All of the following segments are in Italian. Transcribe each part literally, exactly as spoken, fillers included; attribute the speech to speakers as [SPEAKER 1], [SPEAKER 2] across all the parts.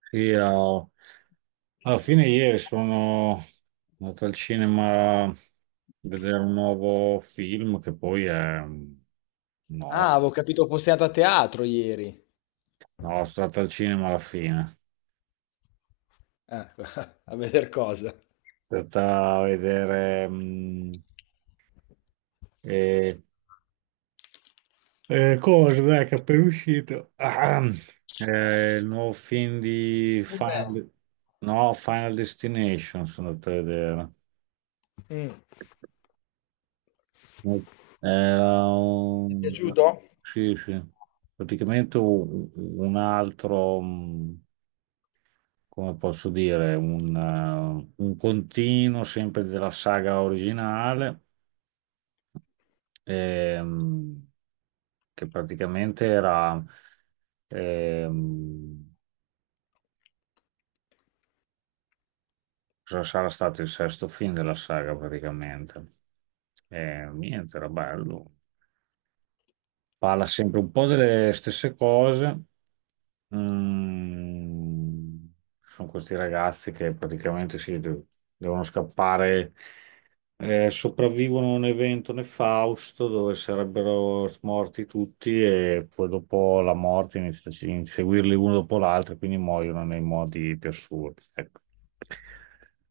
[SPEAKER 1] Sì, ho- alla fine ieri sono andato al cinema a vedere un nuovo film che poi è... No, no,
[SPEAKER 2] Ah, avevo capito fosse andato a teatro ieri.
[SPEAKER 1] sono stato al cinema alla fine.
[SPEAKER 2] Ah, a veder cosa.
[SPEAKER 1] Sono andato a vedere, mm, eh, eh, cosa, dai, che è appena uscito. Ah, eh, il nuovo film di
[SPEAKER 2] Sim, eh,
[SPEAKER 1] Final. No, Final Destination sono andato a vedere.
[SPEAKER 2] Mm.
[SPEAKER 1] Era
[SPEAKER 2] Ti è
[SPEAKER 1] un.
[SPEAKER 2] piaciuto?
[SPEAKER 1] Sì, sì. Praticamente un, un altro, mh, come posso dire, un, eh, un continuo sempre della saga originale, ehm, che praticamente era, ehm, cosa sarà stato il sesto film della saga praticamente. E niente, era bello. Parla sempre un po' delle stesse cose. Mm, Sono questi ragazzi che praticamente si de- devono scappare, eh, sopravvivono a un evento nefausto dove sarebbero morti tutti e poi dopo la morte inizia a inseguirli uno dopo l'altro e quindi muoiono nei modi più assurdi. Ecco.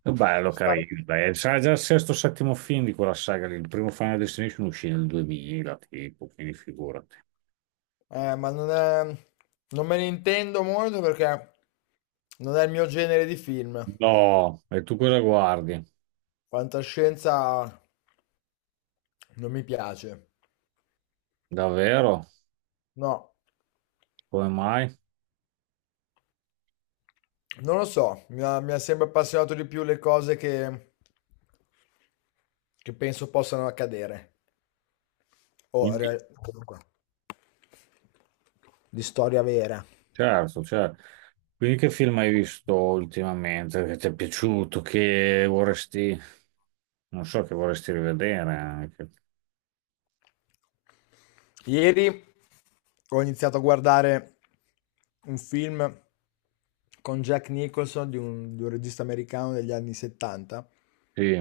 [SPEAKER 1] È bello,
[SPEAKER 2] Stai-
[SPEAKER 1] carino. Dai. Sarà già il sesto o settimo film di quella saga lì. Il primo Final Destination uscì nel duemila, tipo, quindi figurati.
[SPEAKER 2] Eh, ma non è... non me ne intendo molto perché non è il mio genere di film.
[SPEAKER 1] No, e tu cosa guardi?
[SPEAKER 2] Fantascienza non mi piace.
[SPEAKER 1] Davvero?
[SPEAKER 2] No,
[SPEAKER 1] Come mai?
[SPEAKER 2] non lo so, mi ha, mi ha sempre appassionato di più le cose che, che penso possano accadere. O
[SPEAKER 1] Quindi,
[SPEAKER 2] rea- comunque, di storia vera.
[SPEAKER 1] certo, certo. Quindi che film hai visto ultimamente che ti è piaciuto, che vorresti, non so, che vorresti rivedere anche?
[SPEAKER 2] Ieri ho iniziato a guardare un film con Jack Nicholson di un, di un regista americano degli anni settanta,
[SPEAKER 1] Sì,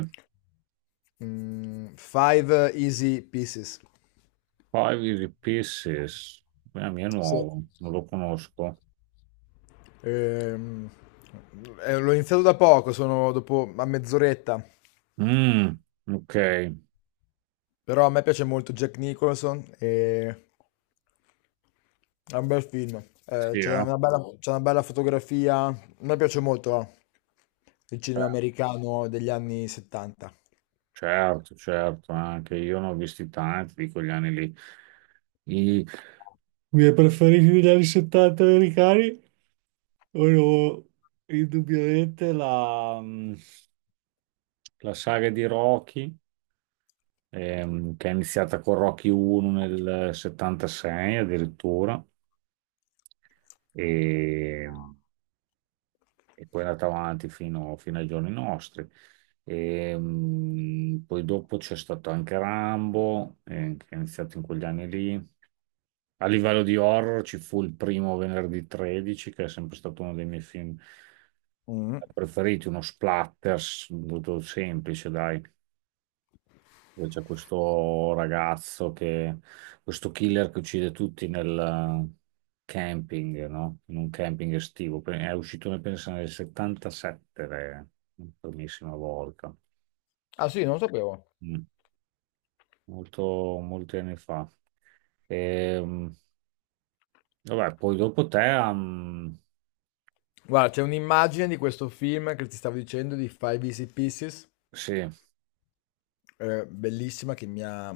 [SPEAKER 2] mm, Five Easy Pieces.
[SPEAKER 1] Five Easy Pieces, la mia è
[SPEAKER 2] Sì.
[SPEAKER 1] nuovo, non lo conosco.
[SPEAKER 2] Ehm, eh, L'ho iniziato da poco, sono dopo a mezz'oretta,
[SPEAKER 1] Mm, ok,
[SPEAKER 2] però a me piace molto Jack Nicholson e è un bel film. Eh,
[SPEAKER 1] sì,
[SPEAKER 2] c'è
[SPEAKER 1] eh.
[SPEAKER 2] una bella, Mm. c'è una bella fotografia. A me piace molto eh, il cinema americano degli anni settanta.
[SPEAKER 1] Certo, certo, anche io ne ho visti tanti di quegli anni lì. I miei preferiti degli anni settanta americani. Allora, indubbiamente la, mh, la saga di Rocky, ehm, che è iniziata con Rocky uno nel settantasei addirittura, e, e poi è andata avanti fino, fino ai giorni nostri. E, mh, poi dopo c'è stato anche Rambo, eh, che è iniziato in quegli anni lì. A livello di horror ci fu il primo Venerdì tredici, che è sempre stato uno dei miei film
[SPEAKER 2] Mm.
[SPEAKER 1] preferiti, uno splatter s- molto semplice, dai. Dove c'è questo ragazzo che, questo killer che uccide tutti nel camping, no? In un camping estivo. Pe- È uscito, ne penso, nel settantasette, re, la primissima volta.
[SPEAKER 2] Ah sì, non lo sapevo.
[SPEAKER 1] Mm. Molto, molti anni fa. Ehm, vabbè, poi dopo te, ehm,
[SPEAKER 2] Guarda, c'è un'immagine di questo film che ti stavo dicendo di Five Easy Pieces,
[SPEAKER 1] sì,
[SPEAKER 2] eh, bellissima, che mi ha,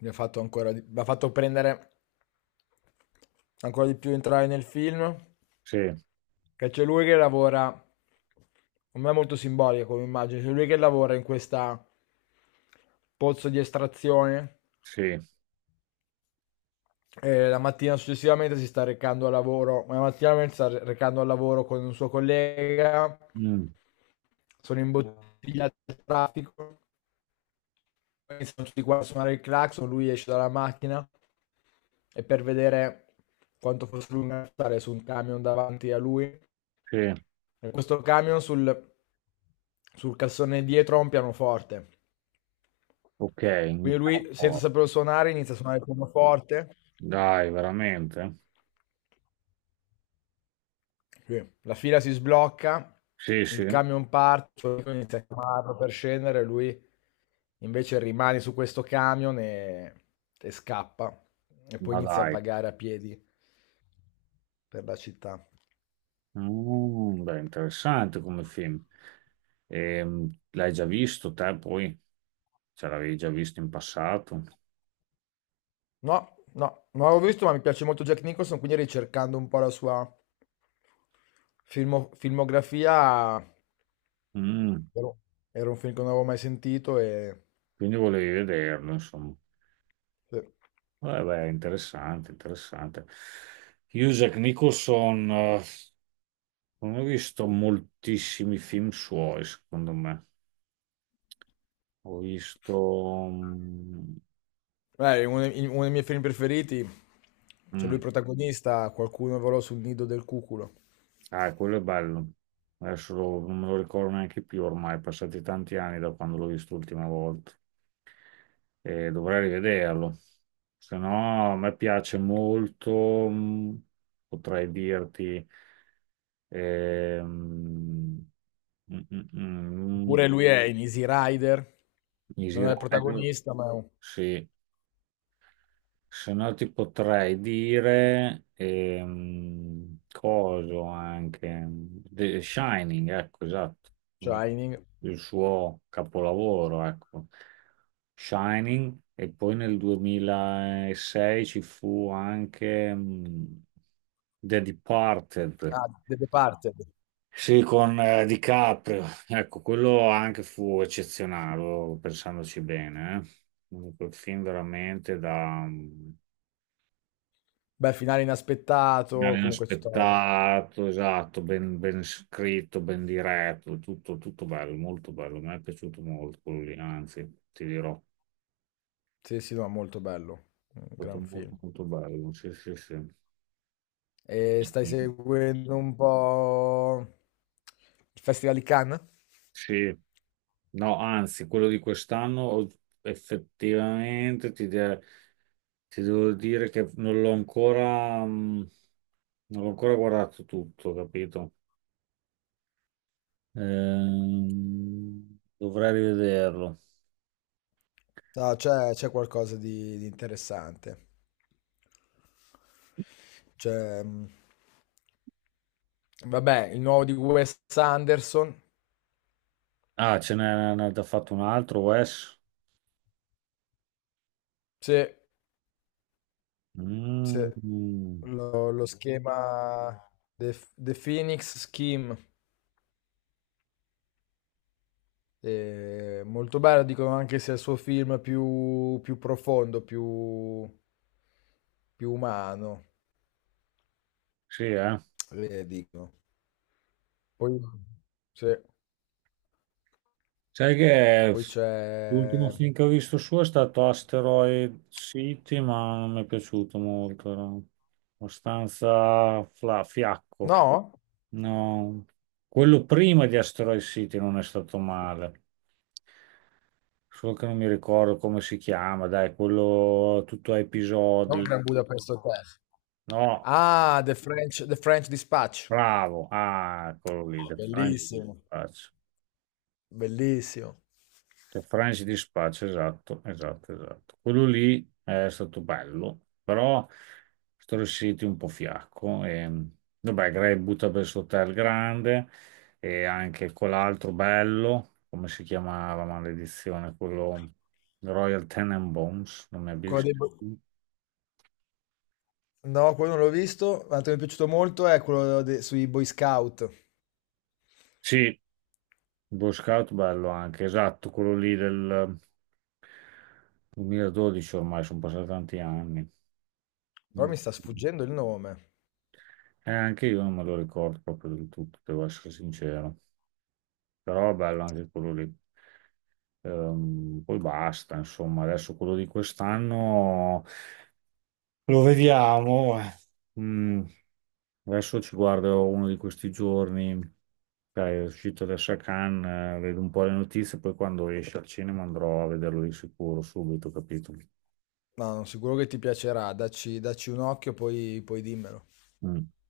[SPEAKER 2] mi ha fatto ancora, di- mi ha fatto prendere ancora di più entrare nel film,
[SPEAKER 1] sì,
[SPEAKER 2] che c'è lui che lavora, per me è molto simbolica come immagine, c'è lui che lavora in questa pozzo di estrazione
[SPEAKER 1] sì,
[SPEAKER 2] e la mattina successivamente si sta recando al lavoro, ma la mattina si sta recando al lavoro con un suo collega,
[SPEAKER 1] mm,
[SPEAKER 2] sono imbottigliati dal traffico, iniziano tutti qua a suonare il clacson, lui esce dalla macchina e per vedere quanto fosse lunga stare su un camion davanti a lui.
[SPEAKER 1] sì,
[SPEAKER 2] Eh, Questo camion sul, sul cassone dietro ha un pianoforte.
[SPEAKER 1] ok,
[SPEAKER 2] Quindi
[SPEAKER 1] un
[SPEAKER 2] lui, senza
[SPEAKER 1] po'.
[SPEAKER 2] saperlo suonare, inizia a suonare il pianoforte.
[SPEAKER 1] Dai, veramente?
[SPEAKER 2] Sì. La fila si sblocca,
[SPEAKER 1] Sì, sì,
[SPEAKER 2] il camion parte, il suo amico inizia a chiamarlo per scendere, lui invece rimane su questo camion e, e scappa. E poi
[SPEAKER 1] ma
[SPEAKER 2] inizia a
[SPEAKER 1] dai.
[SPEAKER 2] vagare a piedi per la città.
[SPEAKER 1] Mm, beh, interessante come film. Ehm, l'hai già visto te poi? Ce l'avevi già visto in passato?
[SPEAKER 2] No, no, non l'avevo visto, ma mi piace molto Jack Nicholson, quindi ricercando un po' la sua filmo- filmografia,
[SPEAKER 1] Mm,
[SPEAKER 2] ero- era un film che non avevo mai sentito e...
[SPEAKER 1] quindi volevi vederlo, insomma.
[SPEAKER 2] sì.
[SPEAKER 1] Beh, beh, interessante, interessante. Io, Jack Nicholson, eh, non ho visto moltissimi film suoi, secondo me. Ho visto. mm,
[SPEAKER 2] Eh, uno, dei uno dei miei film preferiti, c'è lui
[SPEAKER 1] mm,
[SPEAKER 2] protagonista, qualcuno volò sul nido del cuculo.
[SPEAKER 1] ah, quello è bello. Adesso lo- non me lo ricordo neanche più ormai, passati tanti anni da quando l'ho visto l'ultima volta. E dovrei rivederlo. Se no, a me piace molto, mh, potrei dirti, ehm, mm, mm, mm, mm,
[SPEAKER 2] Oppure lui è in Easy Rider,
[SPEAKER 1] Easy
[SPEAKER 2] non è il
[SPEAKER 1] Rider,
[SPEAKER 2] protagonista, ma è un
[SPEAKER 1] sì, se no ti potrei dire ehm, coso anche The Shining, ecco, esatto, no?
[SPEAKER 2] Shining.
[SPEAKER 1] Il suo capolavoro, ecco. Shining e poi nel duemilasei ci fu anche mh, The Departed.
[SPEAKER 2] Ah, The Departed.
[SPEAKER 1] Sì, con eh, DiCaprio. Ecco, quello anche fu eccezionale, oh, pensandoci bene, eh. Quel film veramente da,
[SPEAKER 2] Beh, finale inaspettato,
[SPEAKER 1] finale
[SPEAKER 2] comunque tutta...
[SPEAKER 1] inaspettato, esatto, ben, ben scritto, ben diretto, tutto, tutto bello, molto bello. Mi è piaciuto molto quello lì, anzi, ti dirò, è
[SPEAKER 2] Sì, sì, no, molto bello, un
[SPEAKER 1] stato
[SPEAKER 2] gran film.
[SPEAKER 1] molto, molto bello. Sì, sì, sì.
[SPEAKER 2] E stai seguendo un po' il Festival di Cannes?
[SPEAKER 1] Sì. No, anzi, quello di quest'anno ho- effettivamente ti, de- ti devo dire che non l'ho ancora, mm, non l'ho ancora guardato tutto, capito? Ehm, Dovrei rivederlo.
[SPEAKER 2] No, c'è c'è qualcosa di, di interessante. C'è, mh, vabbè, il nuovo di Wes Anderson.
[SPEAKER 1] Ah, ce n'è ne ha già fatto un altro, Wes.
[SPEAKER 2] Sì, sì.
[SPEAKER 1] Mm,
[SPEAKER 2] Lo, lo schema The, The Phoenix Scheme. Eh, molto bello, dicono anche sia il suo film più, più profondo, più, più umano,
[SPEAKER 1] sì, eh.
[SPEAKER 2] eh, dicono. Poi, sì.
[SPEAKER 1] Sai che
[SPEAKER 2] Poi
[SPEAKER 1] l'ultimo
[SPEAKER 2] c'è,
[SPEAKER 1] film che ho visto suo è stato Asteroid City, ma non mi è piaciuto molto. Era abbastanza fla- fiacco.
[SPEAKER 2] no?
[SPEAKER 1] No, quello prima di Asteroid City non è stato male. Solo che non mi ricordo come si chiama, dai, quello tutto a
[SPEAKER 2] Non
[SPEAKER 1] episodi.
[SPEAKER 2] Grand Budapest Hotel.
[SPEAKER 1] No,
[SPEAKER 2] Ah, The French The French Dispatch.
[SPEAKER 1] bravo. Ah, quello lì, The French
[SPEAKER 2] Bellissimo,
[SPEAKER 1] Dispatch.
[SPEAKER 2] bellissimo.
[SPEAKER 1] Cioè, Franci di spaccio, esatto, esatto, esatto. Quello lì è stato bello, però sono riusciti un po' fiacco. E, vabbè, Gray butta per il suo hotel grande e anche quell'altro bello, come si chiamava, maledizione, quello Royal Tenenbaums, non mi abbia.
[SPEAKER 2] Quello dei bo No, quello non l'ho visto. L'altro che mi è piaciuto molto è quello de sui Boy Scout,
[SPEAKER 1] Sì, Boy Scout bello anche, esatto, quello lì del duemiladodici ormai, sono passati tanti anni.
[SPEAKER 2] però mi sta sfuggendo il nome.
[SPEAKER 1] Eh, anche io non me lo ricordo proprio del tutto, devo essere sincero. Però bello anche quello lì. Ehm, poi basta, insomma, adesso quello di quest'anno lo vediamo. Eh. Mm, Adesso ci guardo uno di questi giorni. Dai, è uscito adesso a Cannes, eh, vedo un po' le notizie, poi quando esce al cinema andrò a vederlo di sicuro subito, capito?
[SPEAKER 2] No, no, sicuro che ti piacerà. Dacci dacci un occhio, poi poi dimmelo.
[SPEAKER 1] Mm.